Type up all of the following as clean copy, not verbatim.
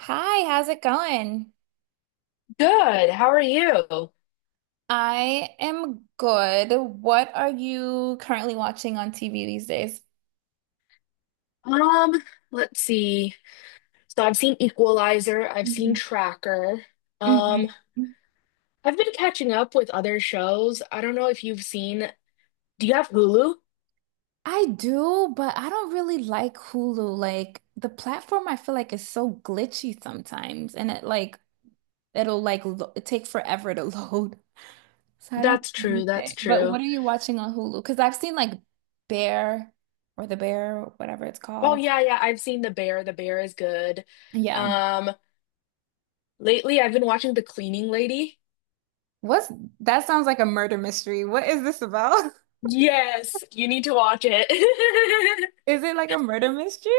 Hi, how's it going? Good. How are you? I am good. What are you currently watching on TV these days? Um, let's see. So I've seen Equalizer, I've seen Mhm, Tracker. Um, mhm. I've been catching up with other shows. I don't know if you've seen. Do you have Hulu? I do, but I don't really like Hulu. Like the platform I feel like is so glitchy sometimes and it like it'll like lo it take forever to load. So I don't That's really true, use that's it. But true. what are you watching on Hulu? Because I've seen like Bear or The Bear, whatever it's Oh called. yeah, yeah, I've seen The Bear. The Bear is good. Yeah. Um, Lately I've been watching The Cleaning Lady. What's That sounds like a murder mystery. What is this about? Yes, you need to watch it. Is it like a murder mystery?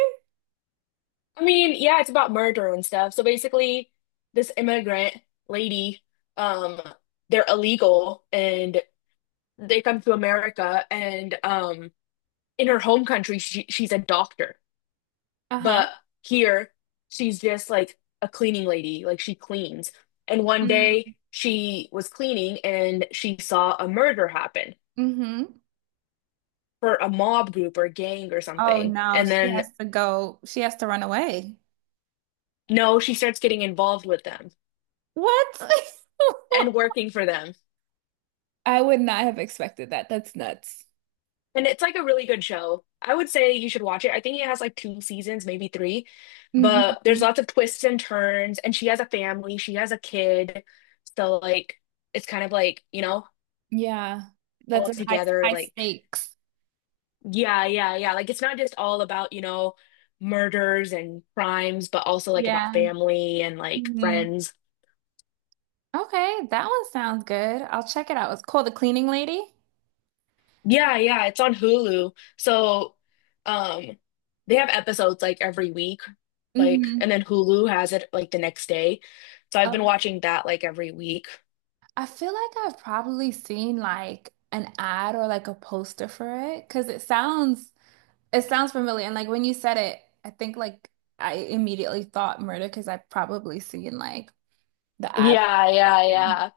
I mean, yeah, it's about murder and stuff. So basically, this immigrant lady, um, they're illegal and they come to America and in her home country she's a doctor. Uh-huh. But here she's just like a cleaning lady, like she cleans. And one day Mm, she was cleaning and she saw a murder happen hmm. for a mob group or gang or Oh something. no, And she then has to go. She has to run away. no, she starts getting involved with them What? and working for them. I would not have expected that. That's nuts. And it's like a really good show. I would say you should watch it. I think it has like two seasons, maybe three, but there's Mhm. lots of twists and turns. And she has a family, she has a kid. So, like, it's kind of like Yeah. That's all a high together. high Like, stakes. yeah, yeah, yeah. Like, it's not just all about murders and crimes, but also like about Yeah. family and like friends. Okay, that one sounds good. I'll check it out. It's called The Cleaning Lady. Yeah, yeah, it's on Hulu. So, um, they have episodes like every week, like, and Mm-hmm. then Hulu has it like the next day. So I've Oh, been watching that like every week. I feel like I've probably seen like an ad or like a poster for it because it sounds familiar. And like when you said it, I think like I immediately thought murder because I've probably seen like the ad. Yeah, yeah, Yeah. yeah.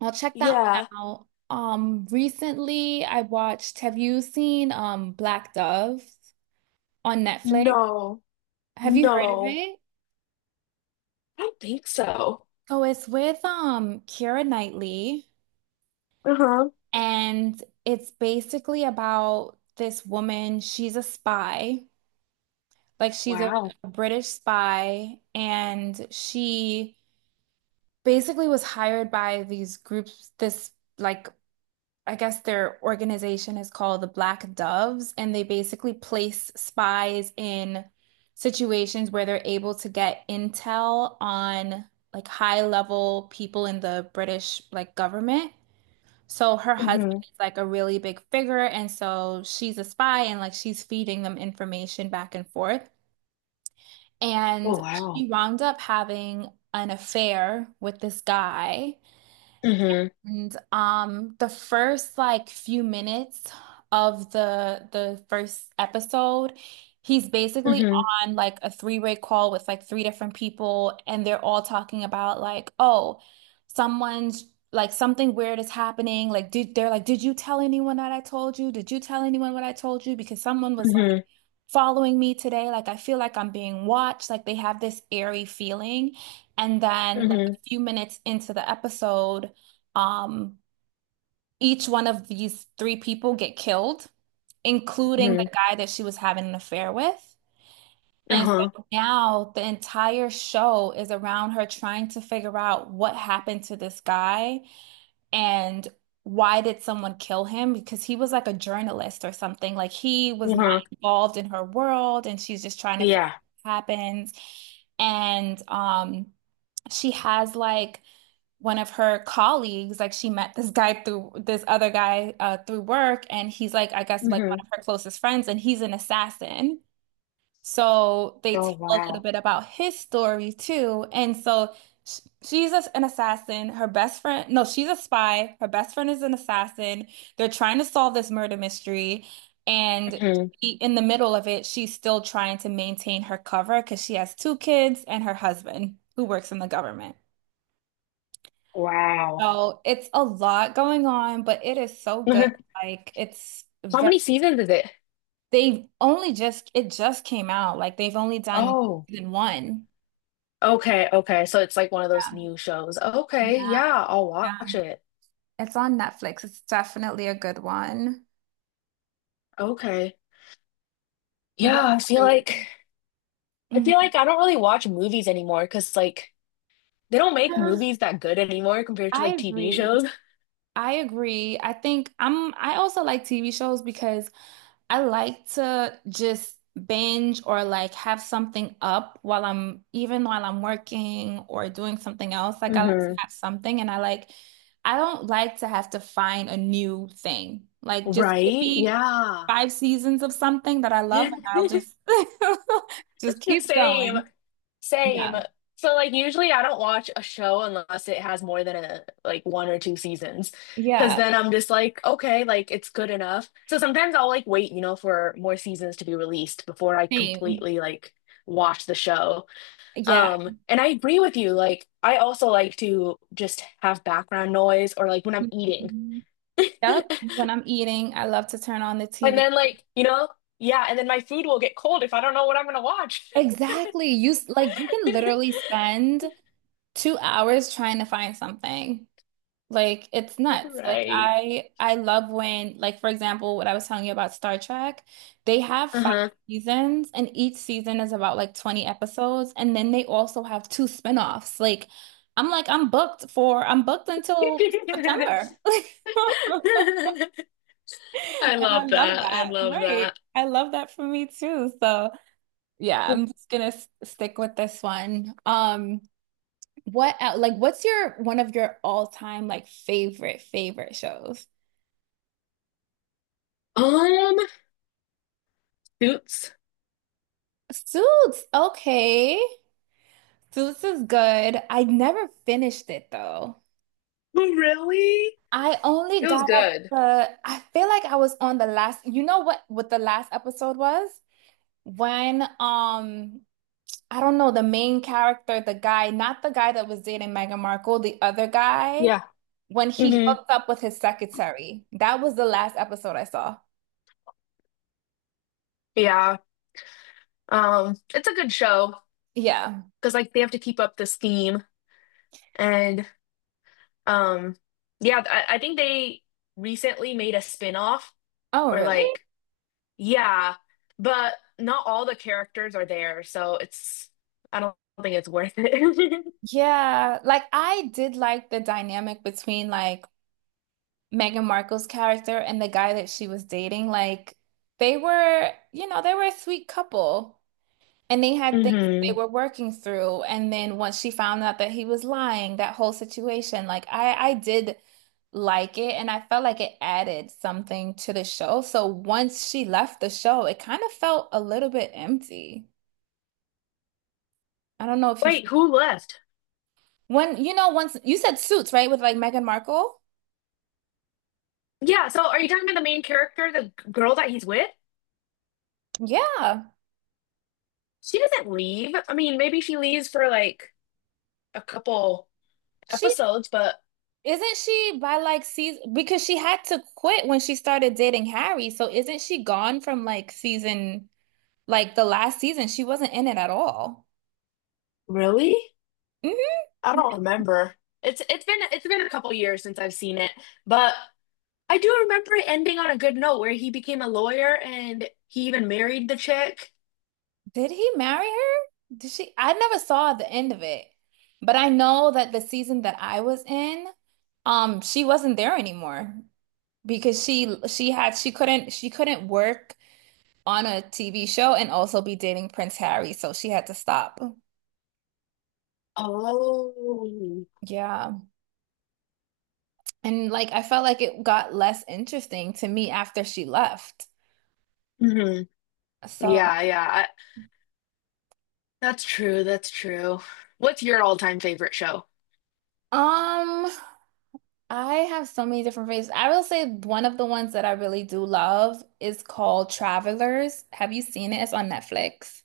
I'll check that one Yeah. out. Recently I watched, have you seen Black Dove on Netflix? No, Have you heard of no, it? I don't think so. So it's with Keira Knightley, Uh-huh. and it's basically about this woman. She's a spy, like Wow. a British spy, and she basically was hired by these groups. This like I guess their organization is called the Black Doves, and they basically place spies in situations where they're able to get intel on like high level people in the British like government. So her husband Mm-hmm. is like a really big figure, and so she's a spy and like she's feeding them information back and forth. Oh, And wow. she wound up having an affair with this guy Mm-hmm. and the first like few minutes of the first episode, he's basically Mm-hmm. on like a three-way call with like three different people, and they're all talking about like, oh, someone's like something weird is happening. Like, did you tell anyone that I told you? Did you tell anyone what I told you? Because someone was Mm-hmm. following me today. Like I feel like I'm being watched. Like they have this airy feeling. And then like Mm-hmm. a few minutes into the episode, um, each one of these three people get killed, including Mm-hmm. the guy that she was having an affair with. And Uh-huh. so now the entire show is around her trying to figure out what happened to this guy and why did someone kill him? Because he was like a journalist or something. Like he was not Uh-huh. involved in her world and she's just trying to figure out Yeah. what happens. And she has like one of her colleagues, like she met this guy through this other guy through work and he's like I guess like one Mm-hmm. of her closest friends and he's an assassin. So they Oh, tell a little wow. bit about his story too. And so sh- she's a- an assassin. Her best friend, no, she's a spy. Her best friend is an assassin. They're trying to solve this murder mystery. And Mm-hmm. In the middle of it, she's still trying to maintain her cover because she has two kids and her husband who works in the government. Wow. So it's a lot going on, but it is so How good. Like it's very, many seasons is it? they've only just, it just came out. Like they've only done Oh, season one. okay, okay. So it's like one of those new shows. Yeah, Okay, it- yeah, I'll yeah. watch it. It's on Netflix. It's definitely a good one. Okay. What Yeah, I feel about like you? Mhm. I don't really watch movies anymore because like they don't make Yeah, movies that good anymore compared to I like TV agree. shows. I agree. I think I'm I also like TV shows because I like to just binge or like have something up while I'm even while I'm working or doing something else. Like I like to hmm have something and I don't like to have to find a new thing. Like just give Right? me Yeah. five seasons of something that I love and I'll just just keep Same. going. Same. Yeah. So like usually I don't watch a show unless it has more than a like one or two seasons. Because Yeah. then I'm just like, okay, like it's good enough. So sometimes I'll like wait, you know, for more seasons to be released before I Same. completely like watch the show. Yeah. And I agree with you. Like I also like to just have background noise or like when I'm eating. Mhm. Yep. When I'm eating, I love to turn on the And TV. then like, you know, yeah, and then my food will get cold if I don't know what I'm gonna watch. Exactly. Like you can literally spend 2 hours trying to find something. Like it's nuts. Like Right. I love when like for example what I was telling you about Star Trek, they have five Uh-huh. seasons and each season is about like 20 episodes and then they also have two spin-offs. Like I'm booked until September. I And love I love that. I that. love that. Right. I love that for me too. So yeah, I'm just gonna stick with this one. What's your one of your all-time like favorite shows? Um, Suits. Suits. Okay. Suits is good. I never finished it though. Really? I only It was got up good. to I feel like I was on the last, you know what the last episode was? When I don't know the main character, the guy, not the guy that was dating Meghan Markle, the other guy, Yeah. when he hmm hooked up with his secretary. That was the last episode I saw. Yeah. It's a good show Yeah. because like they have to keep up this theme and um yeah, I think they recently made a spin-off Oh, or really? like yeah, but not all the characters are there, so it's I don't think it's worth it. Yeah, like I did like the dynamic between like Meghan Markle's character and the guy that she was dating. Like they were, you know, they were a sweet couple and they had things that they hmm were working through. And then once she found out that he was lying, that whole situation, like I did like it and I felt like it added something to the show. So once she left the show, it kind of felt a little bit empty. I don't know if you, Wait, who left? when you know once you said Suits, right? With like Meghan Markle. Yeah, so are you talking about the main character, the girl that he's with? Yeah. She doesn't leave. I mean, maybe she leaves for like a couple She episodes, but Isn't she by like season, because she had to quit when she started dating Harry. So isn't she gone from like season like the last season? She wasn't in it at all. really? Hmm. I don't remember. It's been a couple years since I've seen it. But I do remember it ending on a good note where he became a lawyer and he even married the chick. Did he marry her? Did she? I never saw the end of it. But I know that the season that I was in, she wasn't there anymore because she couldn't work on a TV show and also be dating Prince Harry, so she had to stop. Oh. Yeah. And like I felt like it got less interesting to me after she left. hmm So, Yeah, yeah. That's true. That's true. What's your all-time favorite show? um, I have so many different favorites. I will say one of the ones that I really do love is called Travelers. Have you seen it? It's on Netflix.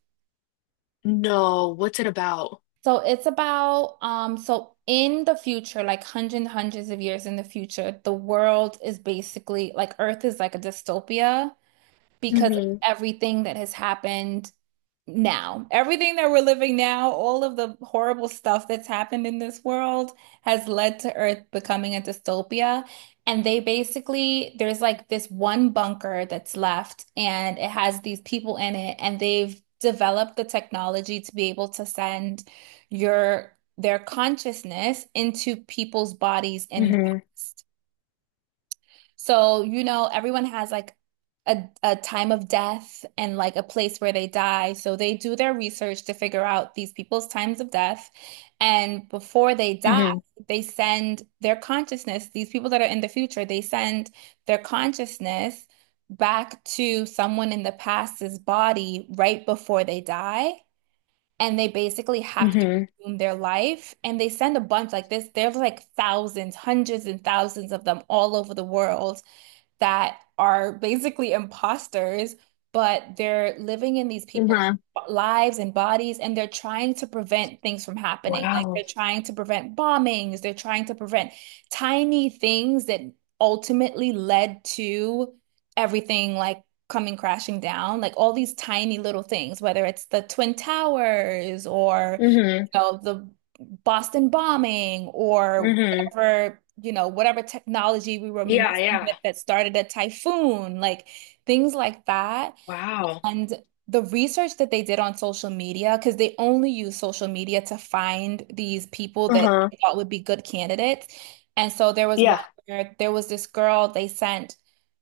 No, what's it about? So it's about so in the future, like hundreds of years in the future, the world is basically like Earth is like a dystopia because of Hmm everything that has happened now. Everything that we're living now, all of the horrible stuff that's happened in this world has led to Earth becoming a dystopia. And they basically, there's like this one bunker that's left, and it has these people in it, and they've developed the technology to be able to send your their consciousness into people's bodies in the hmm past. So, you know, everyone has like a time of death and like a place where they die. So they do their research to figure out these people's times of death. And before they die, hmm they send their consciousness, these people that are in the future, they send their consciousness back to someone in the past's body right before they die. And they basically have to Mhm. resume their life. And they send a bunch like this. There's like thousands, hundreds and thousands of them all over the world that are basically imposters, but they're living in these people's Mhm. lives and bodies, and they're trying to prevent things from happening. Like Wow. they're trying to prevent bombings, they're trying to prevent tiny things that ultimately led to everything like coming crashing down, like all these tiny little things, whether it's the Twin Towers or, Mhm. you know, the Boston bombing or Mhm. whatever, you know, whatever technology we were Yeah, messing with yeah. that started a typhoon, like things like that. Wow. And the research that they did on social media, because they only use social media to find these people that Uh-huh. they thought would be good candidates. And so there was one Yeah. where there was this girl they sent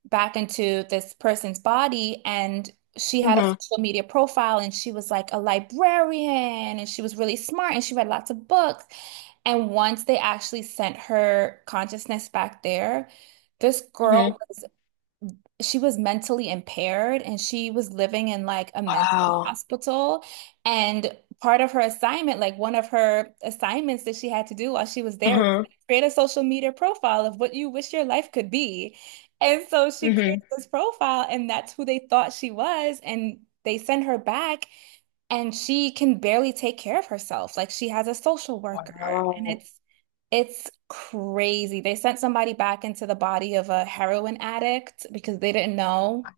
back into this person's body, and she had a Mhm. social media profile, and she was like a librarian, and she was really smart, and she read lots of books. And once they actually sent her consciousness back there, this girl Mhm. was she was mentally impaired and she was living in like a mental Wow. hospital. And part of her assignment, like one of her assignments that she had to do while she was there was Uh-huh. create a social media profile of what you wish your life could be. And so she created Mhm. this profile, and that's who they thought she was. And they sent her back and she can barely take care of herself. Like she has a social worker, and Wow. It's crazy. They sent somebody back into the body of a heroin addict because they didn't know.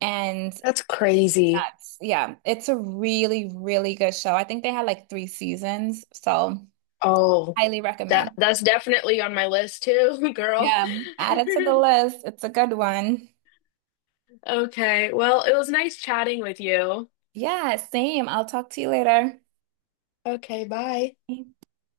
And That's crazy. that's, yeah, it's a really, really good show. I think they had like three seasons, so Oh, highly that recommend. that's definitely on my list too, girl. Yeah, add it to the list. It's a good one. Okay. Well, it was nice chatting with you. Yeah, same. I'll talk to you later. Okay, bye.